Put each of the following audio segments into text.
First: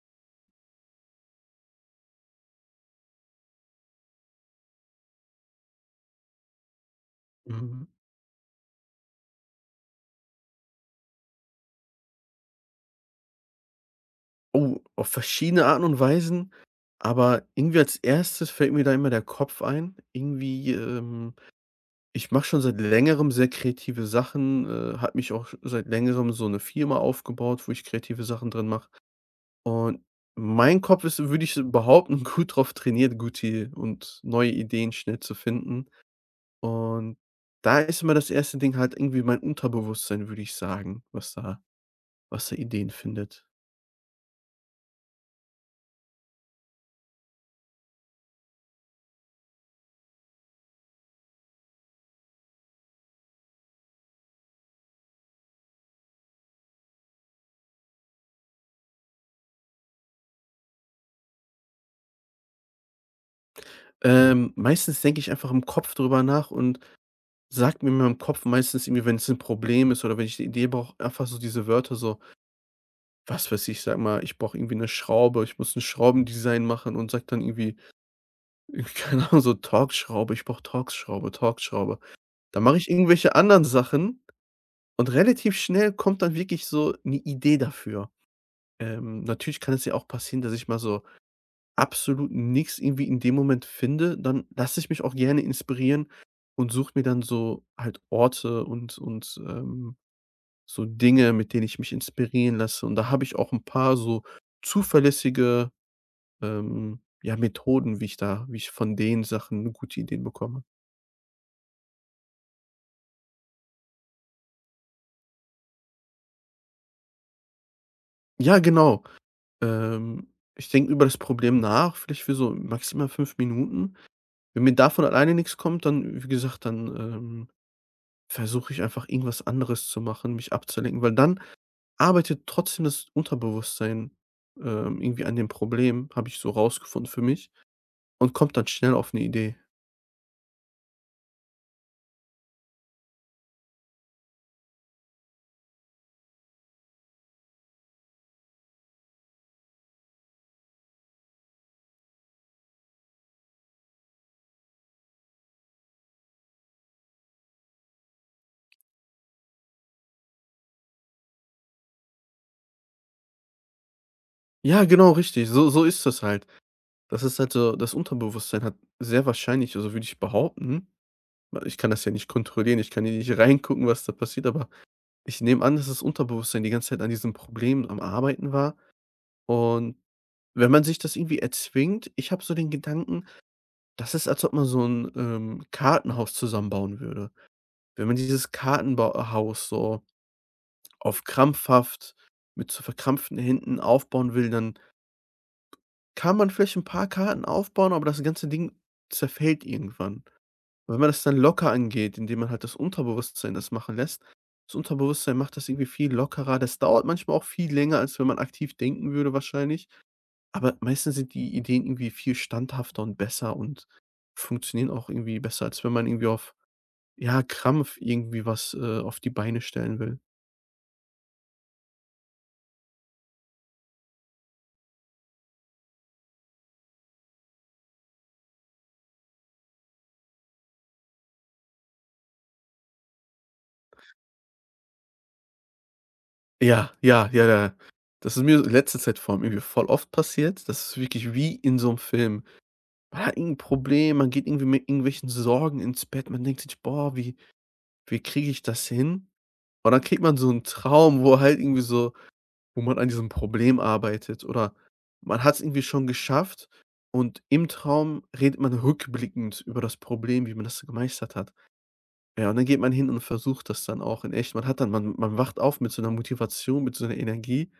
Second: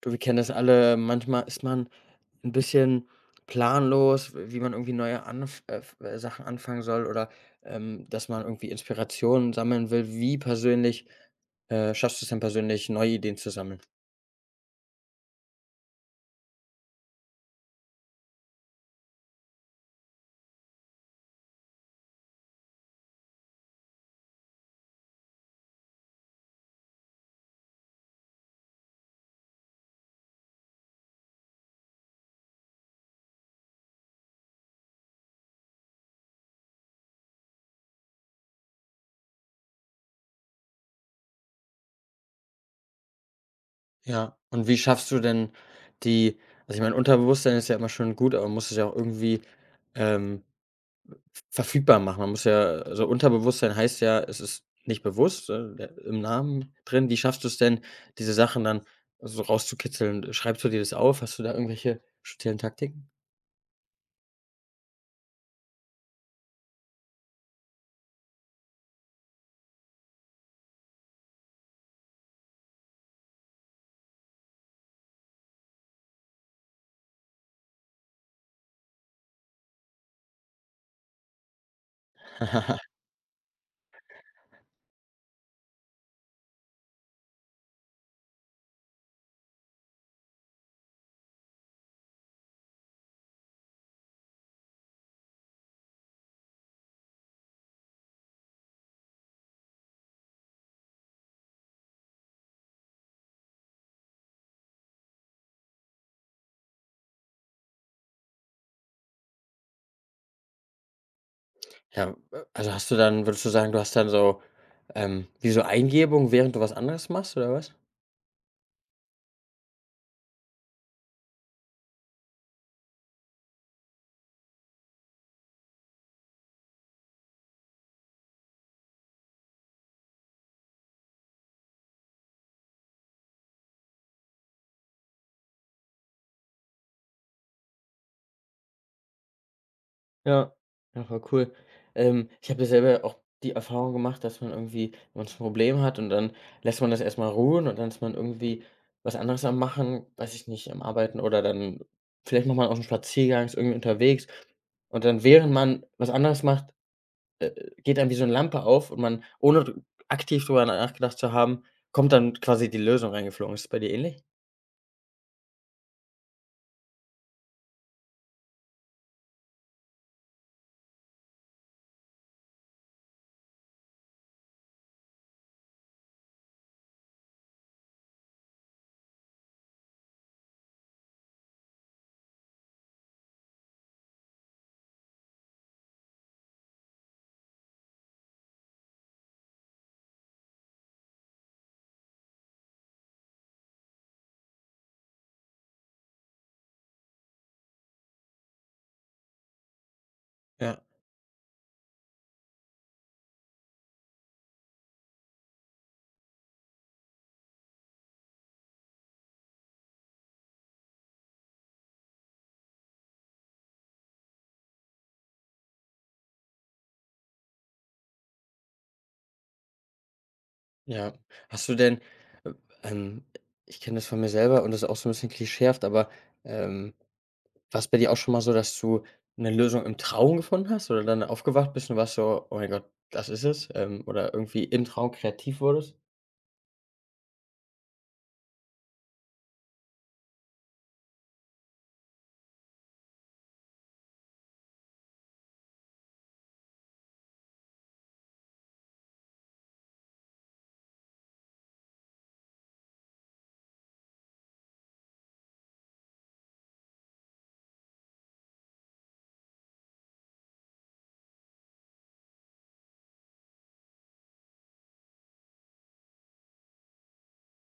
Du, wir kennen das alle. Manchmal ist man ein bisschen planlos, wie man irgendwie neue anf f Sachen anfangen soll oder, Mhm. Dass man irgendwie Inspirationen sammeln will. Wie persönlich, schaffst du's denn persönlich, neue Ideen zu sammeln? Oh, auf verschiedene Arten und Weisen, aber irgendwie als erstes fällt mir da immer der Kopf ein. Irgendwie, ich mache schon seit Längerem sehr kreative Sachen, habe mich auch sch seit Längerem so eine Firma aufgebaut, wo ich kreative Sachen drin mache. Und mein Kopf ist, würde ich so behaupten, gut drauf trainiert, gute und neue Ideen schnell zu finden. Und da ist immer das erste Ding halt irgendwie mein Unterbewusstsein, würde ich sagen, was da Ideen findet. Ja. Und wie schaffst du denn die also, ich meine, Unterbewusstsein ist ja immer schon gut, aber man muss es ja auch irgendwie, ähm verfügbar machen. Man muss ja also, Unterbewusstsein heißt ja, es ist nicht bewusst, der im Namen drin. Wie schaffst du es denn, diese Sachen dann so rauszukitzeln? Schreibst du dir das auf? Hast du da irgendwelche speziellen Taktiken? Meistens denke ich einfach im Kopf drüber nach und sage mir in meinem Kopf meistens irgendwie, wenn es ein Problem ist oder wenn ich 'ne Idee brauche, einfach so diese Wörter so, was weiß ich, sag mal, ich brauche irgendwie eine Schraube, ich muss ein Schraubendesign machen und sag dann irgendwie, keine Ahnung, so Torx-Schraube, ich brauche Torx-Schraube, Torx-Schraube. Dann mache ich irgendwelche anderen Sachen und relativ schnell kommt dann wirklich so eine Idee dafür. Natürlich kann es ja auch passieren, dass ich mal so absolut nichts irgendwie in dem Moment finde, dann lasse ich mich auch gerne inspirieren und suche mir dann so halt Orte und so Dinge, mit denen ich mich inspirieren lasse. Und da habe ich auch ein paar so zuverlässige, ja, Methoden, wie ich von den Sachen gute Ideen bekomme. Ja, also, hast du dann würdest du sagen, du hast dann so, wie so Eingebung, während du was anderes machst, oder was? Ja, genau. Ähm, Ich denke über das Problem nach, vielleicht für so maximal 5 Minuten. Wenn mir davon alleine nichts kommt, dann wie gesagt, dann, versuche ich einfach irgendwas anderes zu machen, mich abzulenken, weil dann arbeitet trotzdem das Unterbewusstsein, irgendwie an dem Problem, habe ich so rausgefunden für mich und kommt dann schnell auf eine Idee. Ja, ja, voll cool. Ich habe ja selber auch die Erfahrung gemacht, dass man irgendwie wenn man's Problem hat und dann lässt man das erst mal ruhen und dann ist man irgendwie was anderes am Machen, weiß ich nicht, am Arbeiten oder dann vielleicht macht man auch 'n Spaziergang, ist irgendwie unterwegs und dann, während man was anderes macht, äh, geht einem wie so 'ne Lampe auf und man, ohne d aktiv drüber nachgedacht zu haben, kommt dann quasi die Lösung reingeflogen. Ist das bei dir ähnlich? Ja, genau, richtig, so ist das halt. Das ist halt so, das Unterbewusstsein hat sehr wahrscheinlich, also würde ich behaupten, weil ich kann das ja nicht kontrollieren, ich kann ja nicht reingucken, was da passiert, aber ich nehme an, dass das Unterbewusstsein die ganze Zeit an diesem Problem am Arbeiten war. Und wenn man sich das irgendwie erzwingt, ich habe so den Gedanken: Das ist, als ob man so 'n, Kartenhaus zusammenbauen würde. Wenn man dieses Kartenbau Haus so auf krampfhaft mit so verkrampften Händen aufbauen will, dann kann man vielleicht 'n paar Karten aufbauen, aber das ganze Ding zerfällt irgendwann. Ja. Und wenn man das dann locker angeht, indem man halt das Unterbewusstsein das machen lässt, das Unterbewusstsein macht das irgendwie viel lockerer. Das dauert manchmal auch viel länger, als wenn man aktiv denken würde wahrscheinlich, aber meistens sind die Ideen irgendwie viel standhafter und besser und funktionieren auch irgendwie besser, als wenn man irgendwie auf ja, Krampf irgendwie was, auf die Beine stellen will. Ja. Hast du denn, äh, ähm ich kenne das von mir selber und das ist auch so ein bisschen klischeehaft, aber, ähm, war's bei dir auch schon mal so, dass du eine Lösung im Traum gefunden hast oder dann aufgewacht bist und warst so: „Oh mein Gott, das ist es?“ oder irgendwie im Traum kreativ wurdest? Ja, ja, ja, ja. Das ist mir letzte Zeit vor allem irgendwie voll oft passiert. Das ist wirklich wie in so einem Film. Man hat irgend 'n Problem, man geht irgendwie mit irgendwelchen Sorgen ins Bett. Man denkt sich: „Boah, wie kriege ich das hin?" Und dann kriegt man so einen Traum, wo halt irgendwie so wo man an diesem Problem arbeitet oder man hat es irgendwie schon geschafft und im Traum redet man rückblickend über das Problem, wie man das gemeistert hat. Ja, und dann geht man hin und versucht das dann auch in echt. Man hat dann man man wacht auf mit so einer Motivation, mit so einer Energie.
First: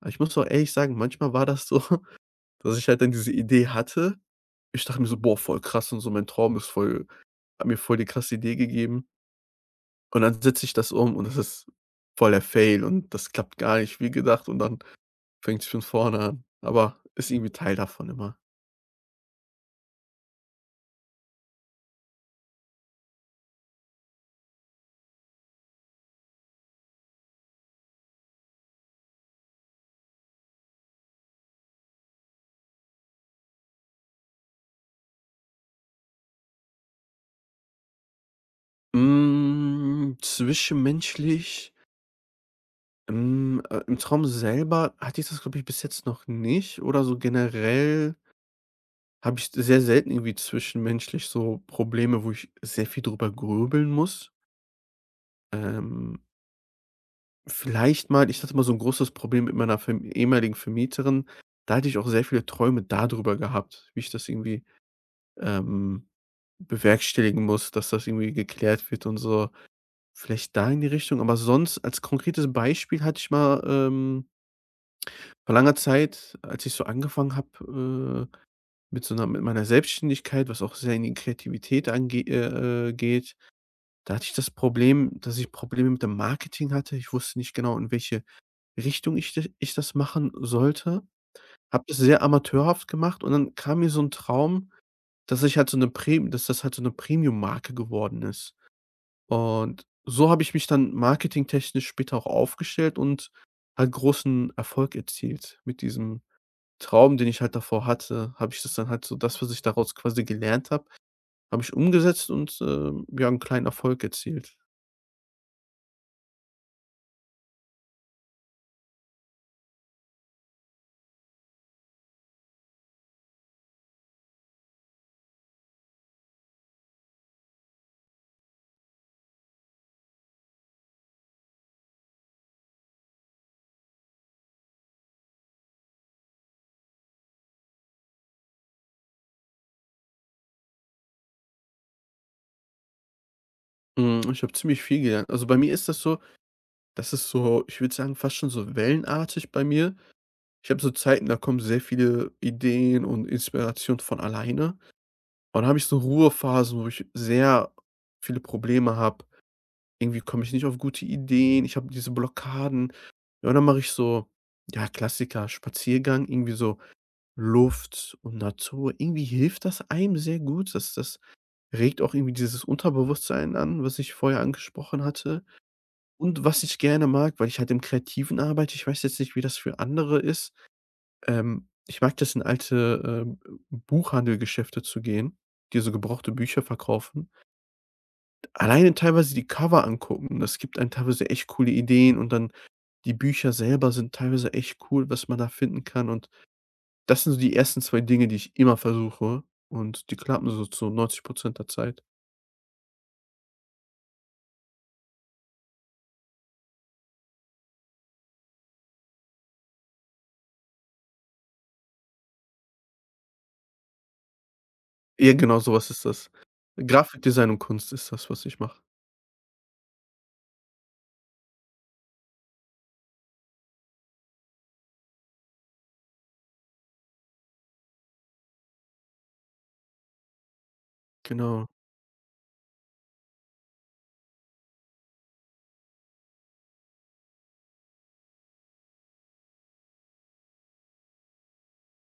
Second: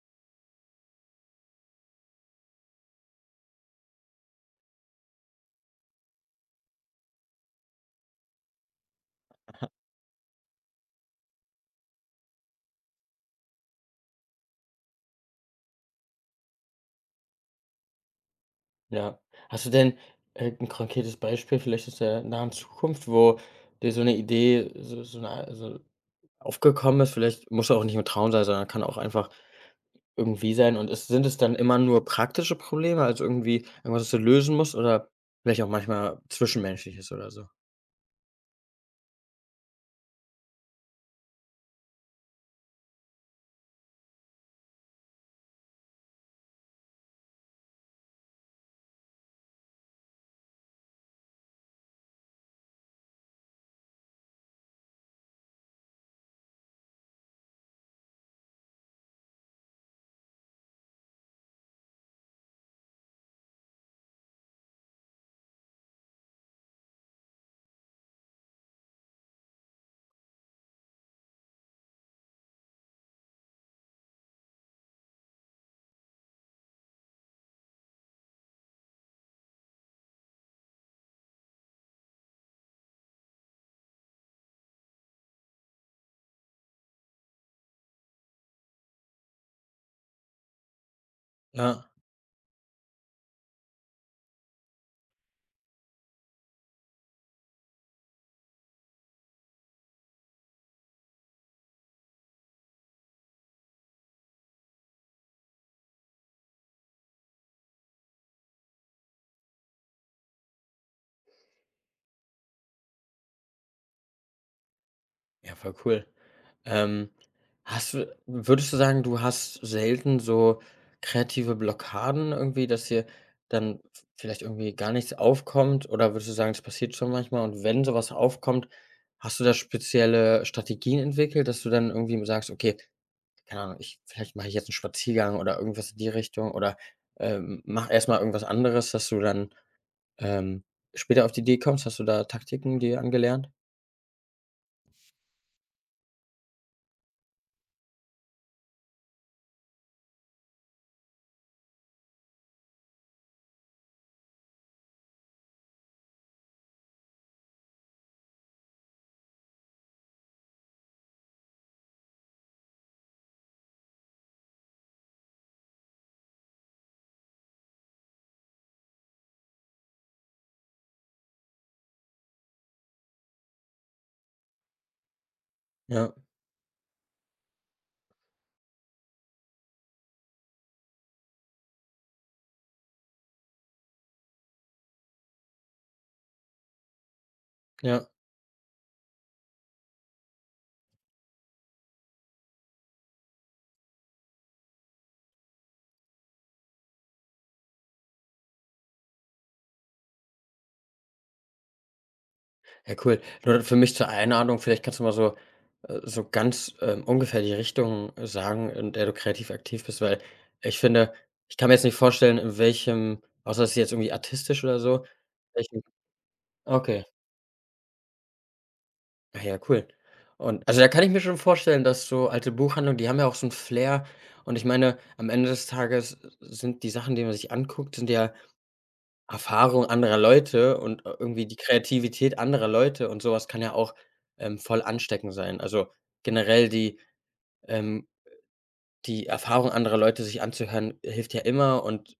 Aber ich muss auch ehrlich sagen, manchmal war das so, dass ich halt dann diese Idee hatte. Ich dachte mir so: „Boah, voll krass und so, mein Traum ist voll hat mir voll die krasse Idee gegeben." Und dann setze ich das um und das ist voll der Fail und das klappt gar nicht wie gedacht und dann fängt es von vorne an. Aber ist irgendwie Teil davon immer. Ja. Hast du denn irgend konkretes Beispiel vielleicht aus der nahen Zukunft, wo dir so eine Idee aufgekommen ist? Vielleicht muss ja auch nicht im Traum sein, sondern kann auch einfach irgendwie sein und es sind es dann immer nur praktische Probleme, also irgendwie irgendwas, was du lösen musst oder vielleicht auch manchmal Zwischenmenschliches oder so? Hm, im Traum selber hatte ich das, glaube ich, bis jetzt noch nicht, oder so generell habe ich sehr selten irgendwie zwischenmenschlich so Probleme, wo ich sehr viel drüber grübeln muss. Ähm, vielleicht mal Ich hatte mal so ein großes Problem mit meiner Verm ehemaligen Vermieterin. Da hatte ich auch sehr viele Träume darüber gehabt, wie ich das irgendwie, ähm, bewerkstelligen muss, dass das irgendwie geklärt wird und so. Vielleicht da in die Richtung, aber sonst als konkretes Beispiel hatte ich mal, vor langer Zeit, als ich so angefangen habe, mit so einer mit meiner Selbstständigkeit, was auch sehr in die Kreativität ange geht, da hatte ich das Problem, dass ich Probleme mit dem Marketing hatte. Ich wusste nicht genau, in welche Richtung ich das machen sollte. Habe Ja, das sehr amateurhaft gemacht und dann kam mir so ein Traum, dass das halt so eine Premium-Marke geworden ist. Und so habe ich mich dann marketingtechnisch später auch aufgestellt und halt großen Erfolg erzielt. Mit diesem Traum, den ich halt davor hatte, habe ich das dann halt so, das, was ich daraus quasi gelernt habe, habe ich umgesetzt und, ja, 'n kleinen Erfolg erzielt. ja, voll cool. Ähm, hast du würdest du sagen, du hast selten so kreative Blockaden irgendwie, dass dir dann v vielleicht irgendwie gar nichts aufkommt oder würdest du sagen, das passiert schon manchmal und wenn sowas aufkommt, hast du da spezielle Strategien entwickelt, dass du dann irgendwie sagst: „Okay, keine Ahnung, ich vielleicht mache ich jetzt einen Spaziergang oder irgendwas in die Richtung oder, mache erst irgendwas anderes, dass du dann, ähm, später auf die Idee kommst. Hast du da Taktiken dir angelernt? Hm, ich habe ziemlich viel gelernt. Also, bei mir ist das so, das ist so, ich würde sagen, fast schon so wellenartig bei mir. Ich habe so Zeiten, da kommen sehr viele Ideen und Inspiration von alleine. Und dann habe ich so Ruhephasen, wo ich sehr viele Probleme habe. Irgendwie komme ich nicht auf gute Ideen, ich habe diese Blockaden. Ja, und dann mache ich so, ja, Klassiker, Spaziergang, irgendwie so Luft und Natur, irgendwie hilft das einem sehr gut. Das regt auch irgendwie dieses Unterbewusstsein an, was ich vorher angesprochen hatte. Ja, Und was ich gerne mag, weil ich halt im Kreativen arbeite, ich weiß jetzt nicht, wie das für andere ist. Ich mag das, in alte, Buchhandelgeschäfte zu gehen, die so gebrauchte Bücher verkaufen. ja. Alleine teilweise die Cover angucken, das gibt einem teilweise echt coole Ideen, und dann die Bücher selber sind teilweise echt cool, was man da finden kann. Und das sind so die ersten 2 Dinge, die ich immer versuche und die klappen so zu 90 der Zeit. Ja, cool. Nur für mich zur Einordnung, vielleicht kannst du mal so so ganz, ungefähr die Richtung sagen, in der du kreativ aktiv bist, weil ich finde ich kann mir jetzt nicht vorstellen, in welchem außer es ist jetzt irgendwie artistisch oder so, Ja, genau so welchen was ist das. okay. Grafikdesign und Kunst ist das, was ich mache. Ah ja, cool. Und also, da kann ich mir schon vorstellen, dass so alte Buchhandlungen, die haben ja auch so 'n Flair. Und ich meine, am Ende des Tages sind die Sachen, die man sich anguckt, sind ja Erfahrungen anderer Leute und ir irgendwie die Genau, Kreativität anderer Leute und so was kann ja auch, voll ansteckend sein. Also, generell die ähm, die Erfahrung anderer Leute sich anzuhören, hilft ja immer und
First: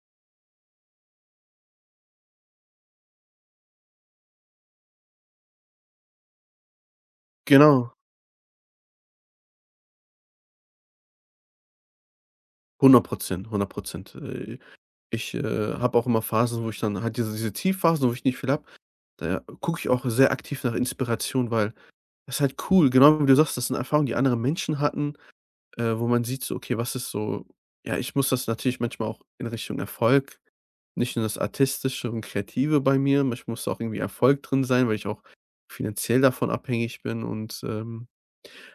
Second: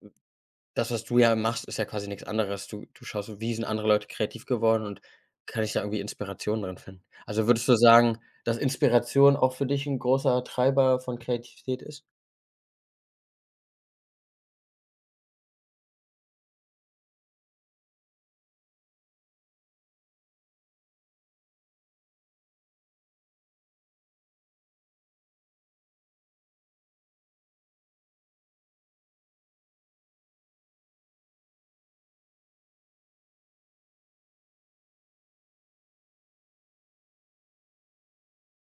das, was du ja machst, ist ja quasi nichts anderes. Du schaust so: Wie sind andere Leute kreativ geworden und kann ich da irgendwie Inspiration drin finden? Also, würdest du genau. sagen, dass Inspiration auch für dich ein großer Treiber von Kreativität ist? 100 100. Äh, Ich, habe auch immer Phasen, wo ich dann halt diese Tiefphasen, wo ich nicht viel habe, da gucke ich auch sehr aktiv nach Inspiration, weil das ist halt cool. Genau wie du sagst, das sind Erfahrungen, die andere Menschen hatten. Wo man sieht so, okay, was ist so. Ja, ich muss das natürlich manchmal auch in Richtung Erfolg, nicht nur das Artistische und Kreative bei mir, manchmal muss da auch irgendwie Erfolg drin sein, weil ich auch finanziell davon abhängig bin und,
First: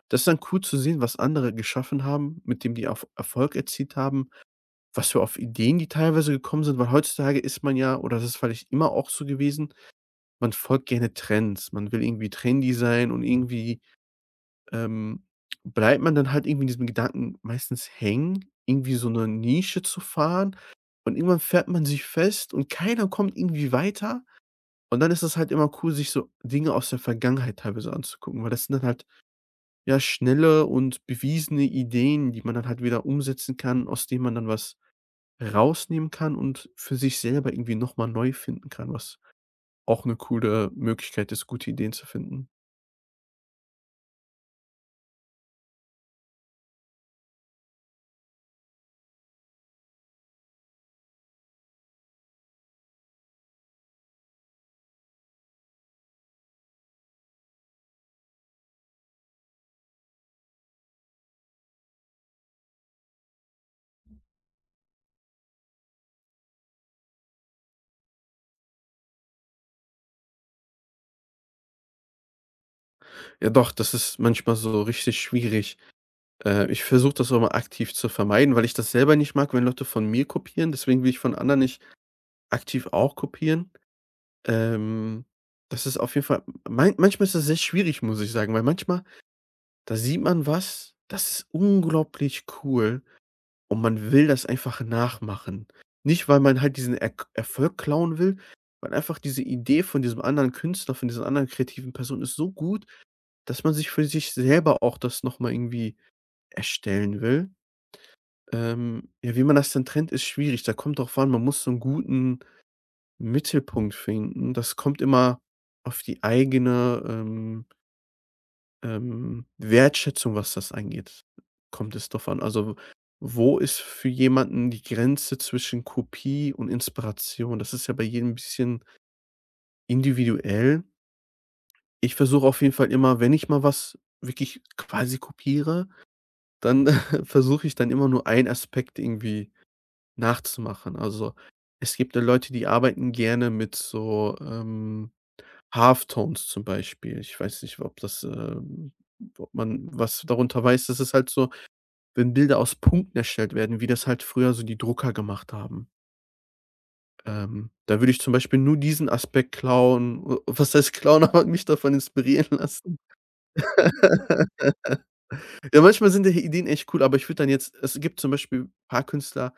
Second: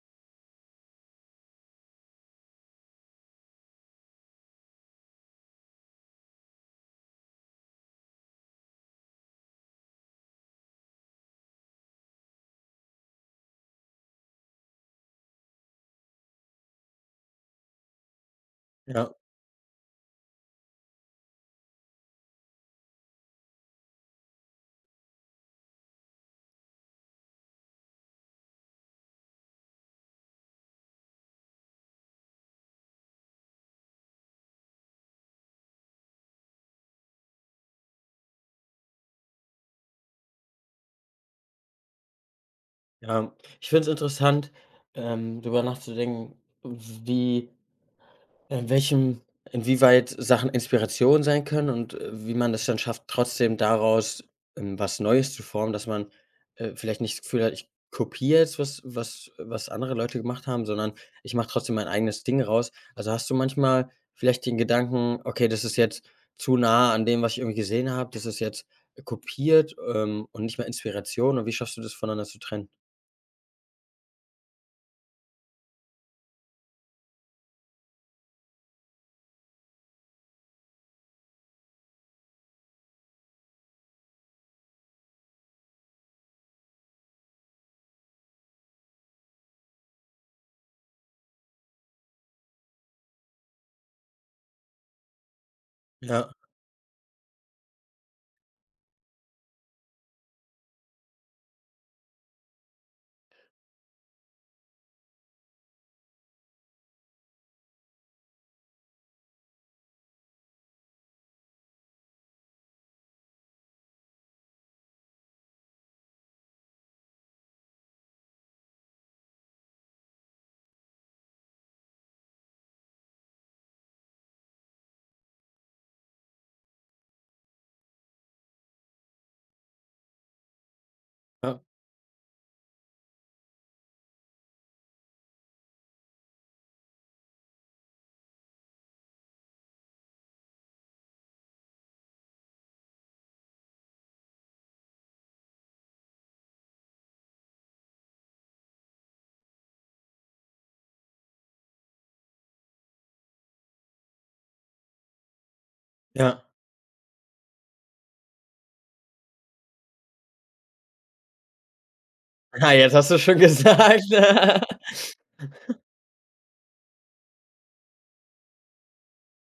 das ist dann cool zu sehen, was andere geschaffen haben, mit dem die Erfolg erzielt haben, was für auf Ideen die teilweise gekommen sind, weil heutzutage ist man ja, oder das ist vielleicht immer auch so gewesen, man folgt gerne Trends. Man will irgendwie trendy sein und irgendwie, ähm, bleibt man dann halt irgendwie in diesem Gedanken meistens hängen, irgendwie so Ja, eine Nische zu fahren, und irgendwann fährt man sich fest und keiner kommt irgendwie weiter. Und dann ist es halt immer cool, sich so Dinge aus der Vergangenheit teilweise anzugucken, weil das sind dann halt, ja, schnelle und bewiesene Ideen, die man dann halt wieder umsetzen kann, aus denen man dann was rausnehmen kann und für sich selber irgendwie noch mal neu finden kann, was auch eine coole Möglichkeit ist, gute Ideen zu finden. ja. Ich finde es interessant, drüber nachzudenken, wie In welchem inwieweit Sachen Inspiration sein können und, wie man das dann schafft, trotzdem daraus, was Neues zu formen, dass man, vielleicht nicht das Gefühl hat, ich kopiere jetzt was andere Leute gemacht haben, sondern ich mache trotzdem mein eigenes Ding raus. Also, hast du manchmal vielleicht den Gedanken: „Okay, das ist jetzt zu nah an dem, was ich irgendwie gesehen habe. Das ist jetzt kopiert, und nicht mehr Inspiration.“ Und wie schaffst du das voneinander zu trennen? Ja doch, das ist manchmal so richtig schwierig. Ich versuche das auch mal aktiv zu vermeiden, weil ich das selber nicht mag, wenn Leute von mir kopieren. Deswegen will ich von anderen nicht aktiv auch kopieren. Ähm, Das ist auf jeden Fall, manchmal ist das sehr schwierig, muss ich sagen, weil manchmal, da sieht man was, das ist unglaublich cool und man will das einfach nachmachen. Nicht, Ja, weil man halt diesen Erk Erfolg klauen will, weil einfach diese Idee von diesem anderen Künstler, von dieser anderen kreativen Person ist so gut, dass man sich für sich selber auch das noch mal irgendwie erstellen will. Ja, wie man das dann trennt, ist schwierig. Da kommt drauf an, man muss so einen guten Mittelpunkt finden. Das kommt immer auf die eigene, Wertschätzung, was das angeht, kommt es drauf an. Also, wo ist für jemanden die Grenze zwischen Kopie und Inspiration? Das ist ja bei jedem ein bisschen individuell. ja, Ich versuche auf jeden Fall immer, wenn ich mal was wirklich quasi kopiere, dann versuche ich dann immer nur einen Aspekt irgendwie nachzumachen. Also, es gibt ja Leute, die arbeiten gerne mit so, Halftones zum Beispiel. Ich weiß nicht, ob man was darunter weiß. Das ist halt so, wenn Bilder aus Punkten erstellt werden, wie das halt früher so die Drucker gemacht haben. ja. Da würde ich zum Beispiel nur diesen Aspekt klauen, o was heißt klauen, aber mich davon inspirieren Ah, jetzt lassen. hast du schon gesagt. Ja, manchmal sind die Ideen echt cool, aber ich würde dann jetzt es gibt zum Beispiel ein paar Künstler,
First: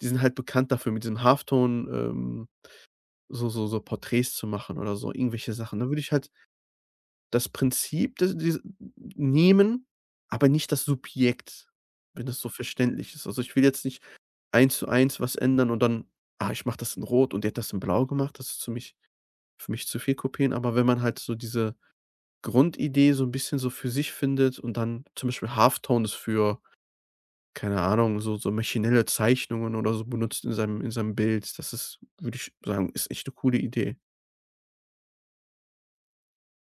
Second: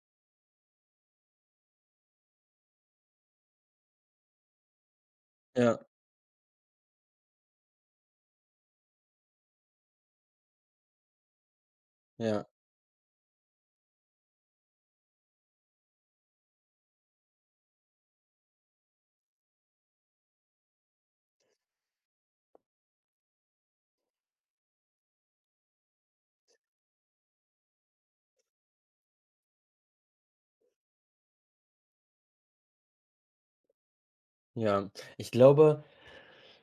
die sind halt bekannt dafür, mit diesem Halftone, so Porträts zu machen oder so, irgendwelche Sachen. Ja, Dann würde ich halt das Prinzip des diese nehmen, aber nicht das Subjekt, wenn das ja. so verständlich ist. Also, ich will jetzt nicht eins zu eins was ändern und dann: „Ah, ich mache das in Rot und der hat das in Blau gemacht." Das ist für mich zu viel kopieren. Aber wenn man halt so diese Grundidee so ein bisschen so für sich findet und dann zum Beispiel Halftones für, keine Ahnung, so maschinelle Zeichnungen oder so benutzt in seinem Bild. Das ist, würde ich sagen, ist echt eine coole Idee. Ja, ich glaube,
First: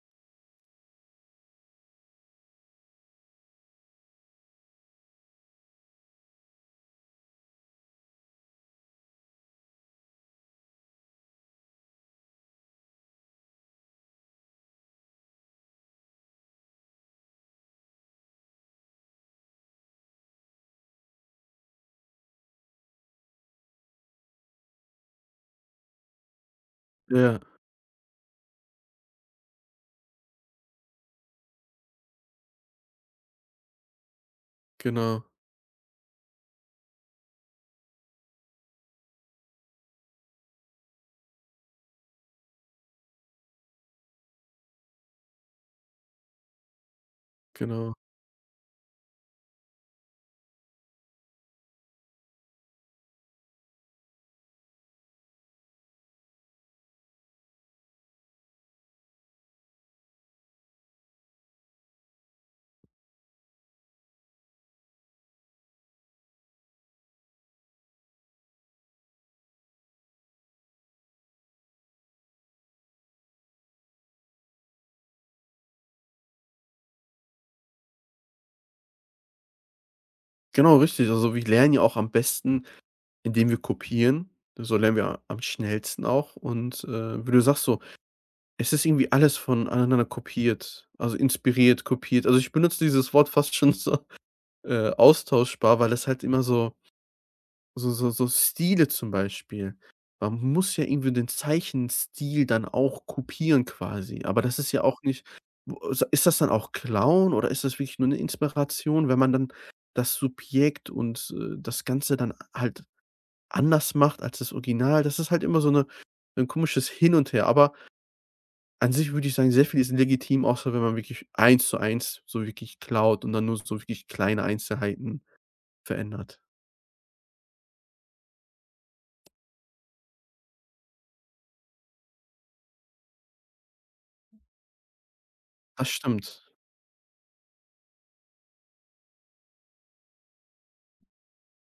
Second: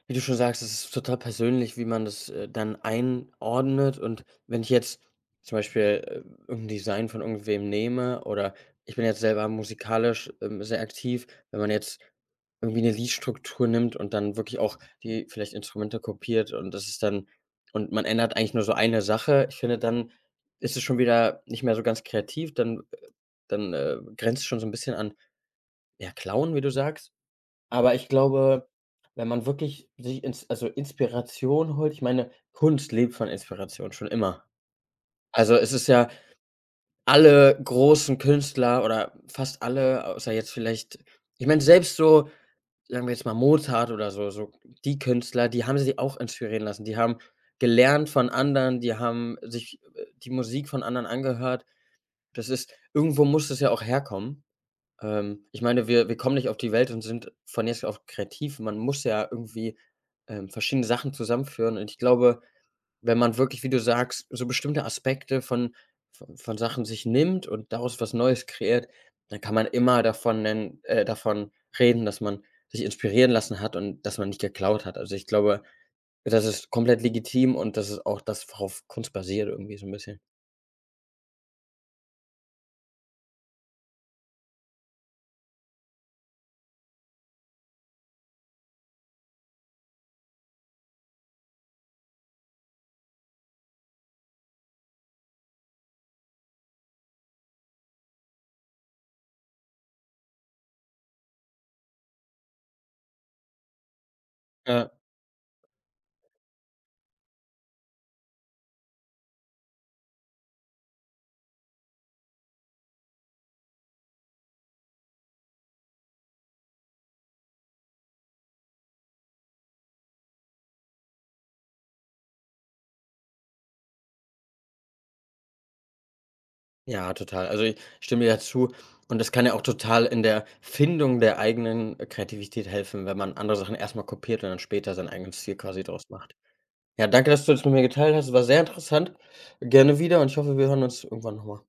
wie du schon sagst, es ist total persönlich, wie man das, dann einordnet. Und wenn ich jetzt zum Beispiel, irgend Design von irgendwem nehme oder ich bin jetzt selber musikalisch, sehr aktiv, wenn man jetzt irgendwie eine Liedstruktur nimmt und dann wirklich auch die vielleicht Instrumente kopiert und das ist dann und man ändert eigentlich nur so eine Sache. Ich finde, dann ist es schon wieder nicht mehr so ganz kreativ, dann, grenzt es schon so ein bisschen an, ja, Klauen, wie du sagst. Ja, Aber ich glaube, wenn man wirklich sich ins also, Inspiration holt ich meine, Kunst lebt von Inspiration, schon immer. genau. Also, es ist ja alle großen Künstler oder fast alle, außer jetzt vielleicht ich meine, selbst so, sagen wir jetzt mal Mozart oder so die Künstler, die haben sich auch inspirieren lassen. Die haben Genau. gelernt von anderen, die haben sich, die Musik von anderen angehört. Das ist irgendwo muss das ja auch herkommen. Ich meine, wir kommen nicht auf die Welt und sind von jetzt auf kreativ. Man muss ja irgendwie, verschiedene Sachen zusammenführen und ich glaube, wenn man wirklich, wie du sagst, so bestimmte Aspekte von Sachen sich nimmt und daraus was Neues kreiert, dann kann man immer davon nennen davon reden, dass man sich inspirieren lassen hat und dass man nicht geklaut hat. Also, ich glaube, das ist komplett legitim und das ist auch das, worauf Kunst basiert irgendwie so ein bisschen. Genau, richtig. Also, wir lernen ja auch am besten, indem wir kopieren. So lernen wir am schnellsten auch und, wie du sagst so, es ist irgendwie alles von aneinander kopiert, also, inspiriert, kopiert. Also, ich benutze dieses Wort fast schon so, austauschbar, weil es halt immer so. So Stile zum Beispiel. Man muss ja irgendwie den Zeichenstil dann auch kopieren quasi, aber das ist ja Ja. auch nicht, w s ist das dann auch Klauen, oder ist das wirklich nur eine Inspiration, wenn man dann das Subjekt und, das Ganze dann halt anders macht als das Original? Das ist halt immer so ein komisches Hin und Her, aber an sich würde ich sagen, sehr viel ist legitim, außer wenn man wirklich eins zu eins so wirklich klaut und dann nur so wirklich kleine Einzelheiten verändert. Ja, total. Also, ich stimme dir ja zu und das kann ja auch total in der Findung der eigenen Kreativität helfen, wenn man andere Sachen erstmal kopiert und dann später seinen eigenen Stil quasi Das draus macht. stimmt. Ja, danke, dass du das mit mir geteilt hast. War sehr interessant. Gerne wieder und ich hoffe, wir hören uns irgendwann nochmal.